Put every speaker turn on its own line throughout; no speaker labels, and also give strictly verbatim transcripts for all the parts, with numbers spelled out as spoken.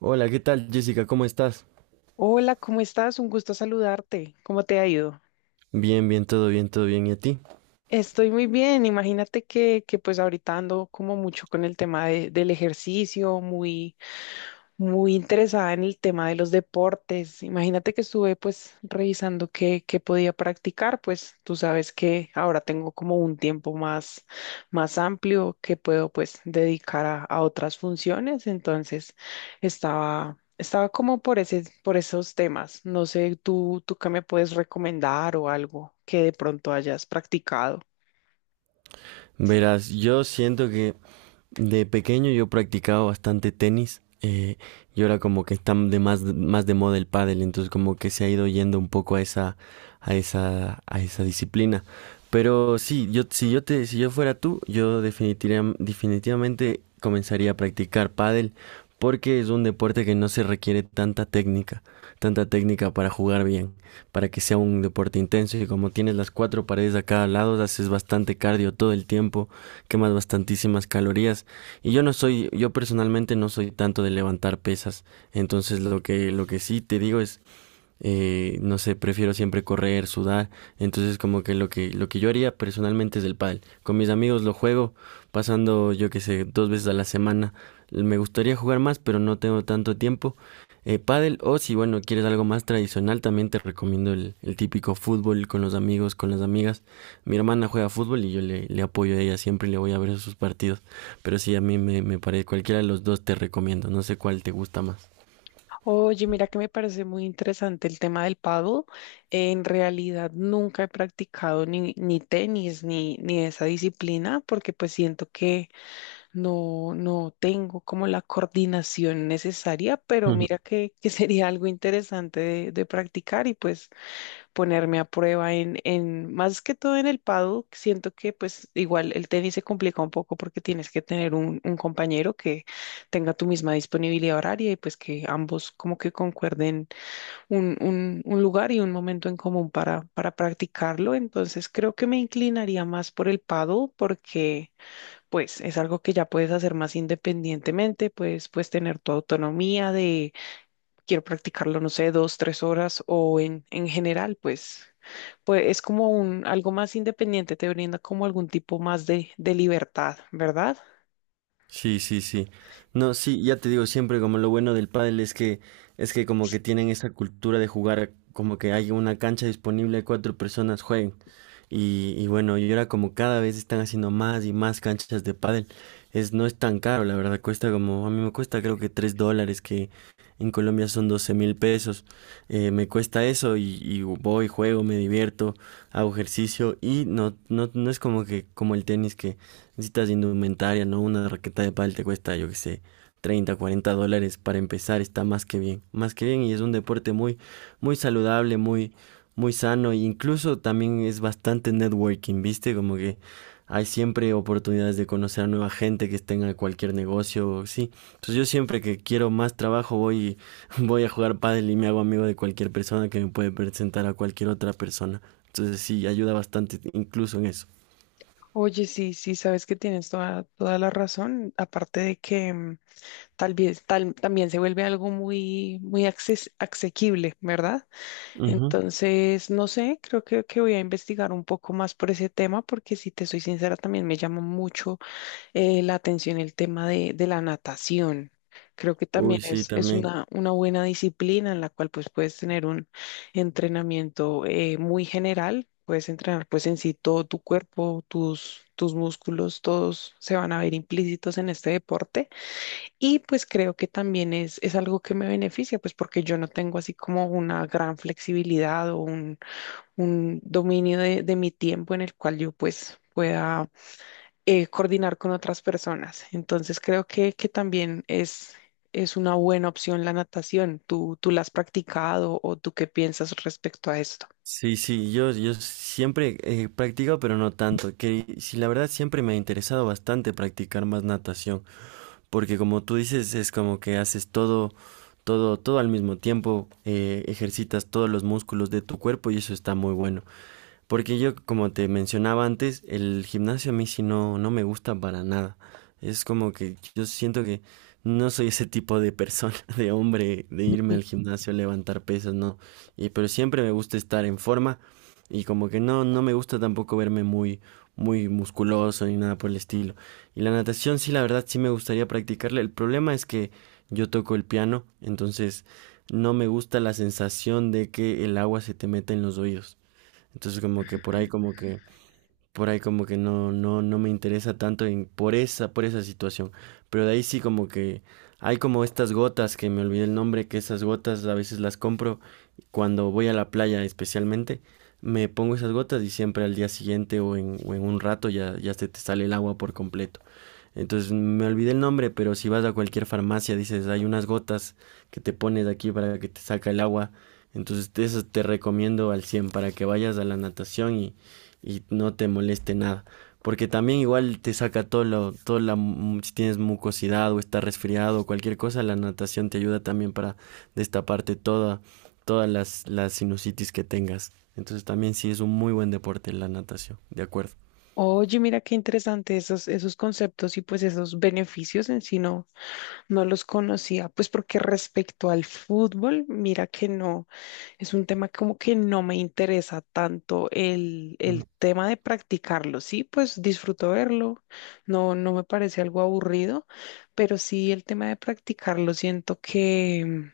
Hola, ¿qué tal, Jessica? ¿Cómo estás?
Hola, ¿cómo estás? Un gusto saludarte. ¿Cómo te ha ido?
Bien, bien, todo bien, todo bien. ¿Y a ti?
Estoy muy bien. Imagínate que, que pues ahorita ando como mucho con el tema de- del ejercicio, muy, muy interesada en el tema de los deportes. Imagínate que estuve pues revisando qué, qué podía practicar, pues tú sabes que ahora tengo como un tiempo más, más amplio que puedo pues dedicar a, a otras funciones, entonces estaba, estaba como por ese, por esos temas. No sé, tú, tú qué me puedes recomendar o algo que de pronto hayas practicado.
Verás, yo siento que de pequeño yo practicaba bastante tenis. Eh, y ahora como que está de más, más de moda el pádel, entonces como que se ha ido yendo un poco a esa, a esa, a esa disciplina. Pero sí, yo, si yo te, si yo fuera tú, yo definitiva- definitivamente comenzaría a practicar pádel porque es un deporte que no se requiere tanta técnica, tanta técnica para jugar bien, para que sea un deporte intenso y como tienes las cuatro paredes a cada lado, haces bastante cardio todo el tiempo, quemas bastantísimas calorías. Y yo no soy, yo personalmente no soy tanto de levantar pesas. Entonces lo que, lo que sí te digo es eh, no sé, prefiero siempre correr, sudar, entonces como que lo que lo que yo haría personalmente es el pádel. Con mis amigos lo juego pasando, yo qué sé, dos veces a la semana. Me gustaría jugar más, pero no tengo tanto tiempo. Eh, pádel o si bueno, quieres algo más tradicional, también te recomiendo el, el típico fútbol con los amigos, con las amigas. Mi hermana juega fútbol y yo le, le apoyo a ella, siempre le voy a ver sus partidos. Pero sí, a mí me, me parece, cualquiera de los dos te recomiendo, no sé cuál te gusta más.
Oye, mira que me parece muy interesante el tema del paddle. En realidad nunca he practicado ni, ni tenis ni, ni esa disciplina porque pues siento que no, no tengo como la coordinación necesaria, pero mira que, que sería algo interesante de, de practicar y pues ponerme a prueba en, en, más que todo en el paddock, siento que pues igual el tenis se complica un poco porque tienes que tener un, un compañero que tenga tu misma disponibilidad horaria y pues que ambos como que concuerden un, un, un lugar y un momento en común para, para practicarlo. Entonces creo que me inclinaría más por el paddle porque pues es algo que ya puedes hacer más independientemente, pues, puedes tener tu autonomía de quiero practicarlo, no sé, dos, tres horas o en, en general, pues, pues es como un, algo más independiente, te brinda como algún tipo más de, de libertad, ¿verdad?
Sí, sí, sí. No, sí, ya te digo, siempre como lo bueno del pádel es que es que como que tienen esa cultura de jugar, como que hay una cancha disponible, cuatro personas jueguen. Y, y bueno, y ahora como cada vez están haciendo más y más canchas de pádel, es, no es tan caro, la verdad, cuesta como, a mí me cuesta creo que tres dólares, que en Colombia son doce mil pesos. eh, me cuesta eso y, y, voy, juego, me divierto, hago ejercicio y no, no, no es como que como el tenis, que necesitas indumentaria, ¿no? Una raqueta de pádel te cuesta, yo qué sé, treinta cuarenta dólares para empezar, está más que bien, más que bien, y es un deporte muy, muy saludable, muy, muy sano, e incluso también es bastante networking, ¿viste? Como que hay siempre oportunidades de conocer a nueva gente que esté en cualquier negocio, sí. Entonces yo, siempre que quiero más trabajo, voy, voy a jugar pádel y me hago amigo de cualquier persona que me puede presentar a cualquier otra persona. Entonces sí, ayuda bastante incluso en eso.
Oye, sí, sí, sabes que tienes toda, toda la razón, aparte de que mm, tal vez tal, también se vuelve algo muy, muy acces- asequible, ¿verdad?
Ujú.
Entonces, no sé, creo que, que voy a investigar un poco más por ese tema, porque si te soy sincera, también me llama mucho eh, la atención el tema de, de la natación. Creo que también
Uy, sí,
es, es
también.
una, una buena disciplina en la cual pues puedes tener un entrenamiento eh, muy general, puedes entrenar pues en sí todo tu cuerpo, tus, tus músculos, todos se van a ver implícitos en este deporte y pues creo que también es, es algo que me beneficia pues porque yo no tengo así como una gran flexibilidad o un, un dominio de, de mi tiempo en el cual yo pues pueda eh, coordinar con otras personas. Entonces creo que, que también es, es una buena opción la natación. ¿Tú, tú la has practicado o tú qué piensas respecto a esto?
Sí, sí, yo, yo siempre he practicado, pero no tanto. Que si la verdad siempre me ha interesado bastante practicar más natación, porque como tú dices, es como que haces todo, todo, todo al mismo tiempo. eh, ejercitas todos los músculos de tu cuerpo y eso está muy bueno. Porque yo, como te mencionaba antes, el gimnasio a mí sí no, no me gusta para nada. Es como que yo siento que no soy ese tipo de persona, de hombre, de irme
Ujú.
al gimnasio a levantar pesas, no. Y pero siempre me gusta estar en forma, y como que no, no me gusta tampoco verme muy, muy musculoso ni nada por el estilo. Y la natación sí, la verdad sí me gustaría practicarla. El problema es que yo toco el piano, entonces no me gusta la sensación de que el agua se te meta en los oídos. Entonces como que por ahí como que por ahí como que no, no, no me interesa tanto en- por esa, por esa situación. Pero de ahí sí, como que hay como estas gotas, que me olvidé el nombre, que esas gotas a veces las compro cuando voy a la playa especialmente. Me pongo esas gotas y siempre al día siguiente, o en, o en un rato ya, ya se te sale el agua por completo. Entonces me olvidé el nombre, pero si vas a cualquier farmacia dices, hay unas gotas que te pones aquí para que te saca el agua. Entonces te- eso te recomiendo al cien para que vayas a la natación y, y no te moleste nada. Porque también igual te saca todo lo, todo la, si tienes mucosidad o estás resfriado o cualquier cosa, la natación te ayuda también para destaparte toda, todas las, las sinusitis que tengas. Entonces también sí, es un muy buen deporte la natación, de acuerdo.
Oye, mira qué interesante esos, esos conceptos y pues esos beneficios en sí no, no los conocía. Pues porque respecto al fútbol, mira que no. Es un tema como que no me interesa tanto el, el tema de practicarlo. Sí, pues disfruto verlo, no, no me parece algo aburrido, pero sí el tema de practicarlo siento que mm,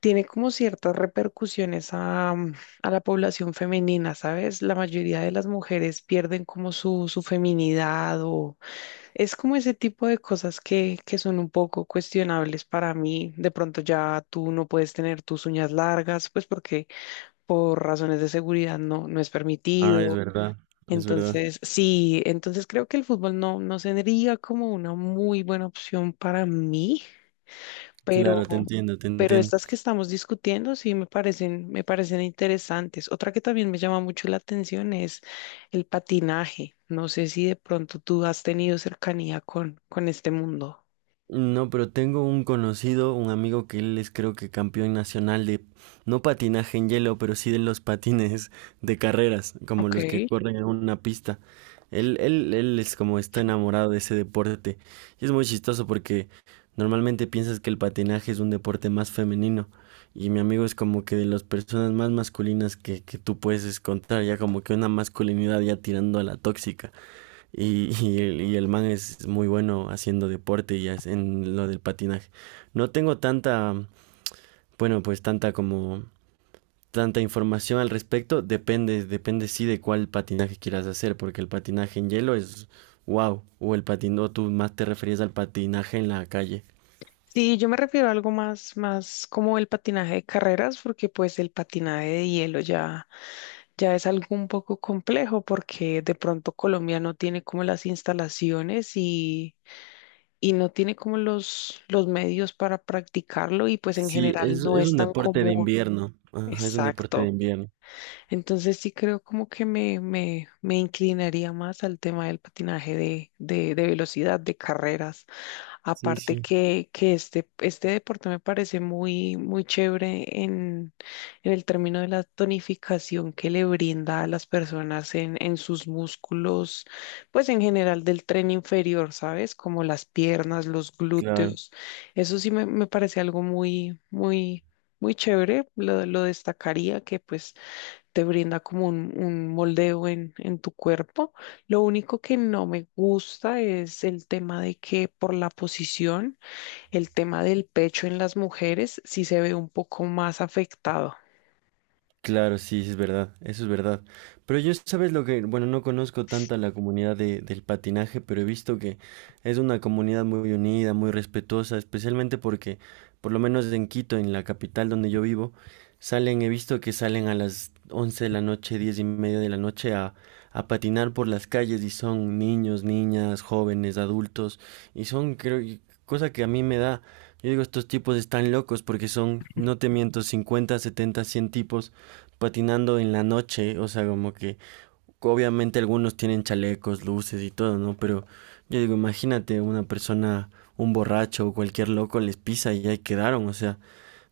tiene como ciertas repercusiones a, mm, a la población femenina, ¿sabes? La mayoría de las mujeres pierden como su, su feminidad o es como ese tipo de cosas que, que son un poco cuestionables para mí. De pronto ya tú no puedes tener tus uñas largas, pues porque por razones de seguridad no, no es
Ah, es
permitido.
verdad, es verdad.
Entonces, sí, entonces creo que el fútbol no, no sería como una muy buena opción para mí, pero,
Claro, te entiendo, te
pero
entiendo.
estas que estamos discutiendo sí me parecen, me parecen interesantes. Otra que también me llama mucho la atención es el patinaje. No sé si de pronto tú has tenido cercanía con, con este mundo.
No, pero tengo un conocido, un amigo, que él es, creo que, campeón nacional de, no patinaje en hielo, pero sí de los patines de carreras, como
Ok.
los que corren en una pista. Él, él, él es como está enamorado de ese deporte. Y es muy chistoso porque normalmente piensas que el patinaje es un deporte más femenino. Y mi amigo es como que de las personas más masculinas que, que tú puedes encontrar, ya como que una masculinidad ya tirando a la tóxica. Y, y el, y el man es muy bueno haciendo deporte y hace- en lo del patinaje. No tengo tanta, bueno, pues tanta como tanta información al respecto. Depende, depende sí de cuál patinaje quieras hacer, porque el patinaje en hielo es wow, o el patin, o tú más te referías al patinaje en la calle.
Sí, yo me refiero a algo más, más como el patinaje de carreras, porque pues el patinaje de hielo ya ya es algo un poco complejo porque de pronto Colombia no tiene como las instalaciones y, y no tiene como los, los medios para practicarlo y pues en
Sí,
general
es,
no
es
es
un
tan
deporte de
común.
invierno. Ajá, es un deporte de
Exacto.
invierno.
Entonces sí creo como que me, me, me inclinaría más al tema del patinaje de, de, de velocidad, de carreras.
Sí,
Aparte
sí.
que, que este, este deporte me parece muy, muy chévere en, en el término de la tonificación que le brinda a las personas en, en sus músculos, pues en general del tren inferior, ¿sabes? Como las piernas, los
Claro.
glúteos. Eso sí me, me parece algo muy, muy, muy chévere. Lo, lo destacaría que pues te brinda como un, un moldeo en, en tu cuerpo. Lo único que no me gusta es el tema de que por la posición, el tema del pecho en las mujeres sí se ve un poco más afectado.
Claro, sí, sí es verdad, eso es verdad. Pero yo, ¿sabes lo que? Bueno, no conozco tanta la comunidad de- del patinaje, pero he visto que es una comunidad muy unida, muy respetuosa, especialmente porque, por lo menos en Quito, en la capital donde yo vivo, salen, he visto que salen a las once de la noche, diez y media de la noche, a, a patinar por las calles, y son niños, niñas, jóvenes, adultos, y son, creo, y cosa que a mí me da, yo digo, estos tipos están locos porque son, no te miento, cincuenta, setenta, cien tipos patinando en la noche, o sea, como que obviamente algunos tienen chalecos, luces y todo, ¿no? Pero yo digo, imagínate una persona, un borracho o cualquier loco les pisa y ahí quedaron, o sea,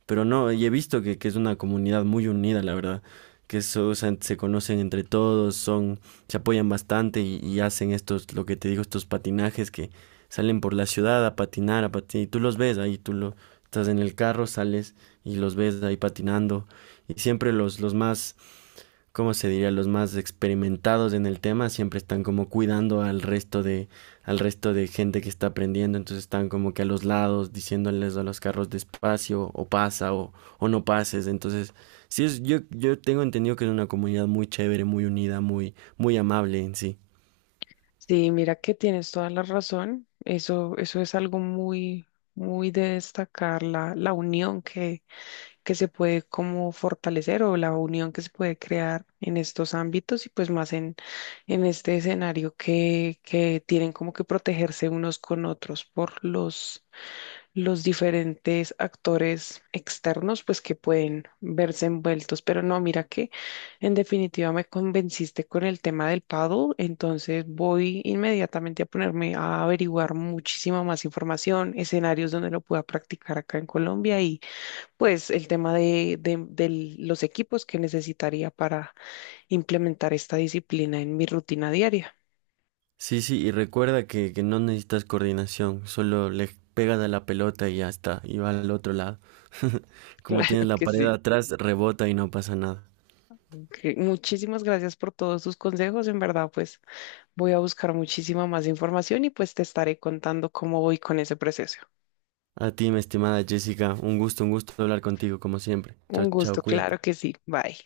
pero no, y he visto que, que es una comunidad muy unida, la verdad, que eso, o sea, se conocen entre todos, son, se apoyan bastante, y, y hacen estos, lo que te digo, estos patinajes que salen por la ciudad a patinar, a patinar, y tú los ves ahí, tú lo, estás en el carro, sales y los ves ahí patinando, y siempre los, los más, como se diría, los más experimentados en el tema siempre están como cuidando al resto de al resto de gente que está aprendiendo, entonces están como que a los lados diciéndoles a los carros despacio o pasa, o, o no pases, entonces sí, es, yo yo tengo entendido que es una comunidad muy chévere, muy unida, muy muy amable en sí.
Sí, mira que tienes toda la razón. Eso, eso es algo muy, muy de destacar, la, la unión que que se puede como fortalecer o la unión que se puede crear en estos ámbitos y pues más en, en este escenario que, que tienen como que protegerse unos con otros por los, los diferentes actores externos pues que pueden verse envueltos. Pero no, mira que en definitiva me convenciste con el tema del paddle, entonces voy inmediatamente a ponerme a averiguar muchísima más información, escenarios donde lo pueda practicar acá en Colombia y pues el tema de, de- de los equipos que necesitaría para implementar esta disciplina en mi rutina diaria.
Sí, sí, y recuerda que, que no necesitas coordinación, solo le pegas a la pelota y ya está, y va al otro lado. Como
Claro
tienes la
que
pared
sí.
atrás, rebota y no pasa nada.
Ok, muchísimas gracias por todos sus consejos. En verdad, pues voy a buscar muchísima más información y pues te estaré contando cómo voy con ese proceso.
A ti, mi estimada Jessica, un gusto, un gusto hablar contigo, como siempre. Chao,
Un
chao,
gusto,
cuídate.
claro que sí. Bye.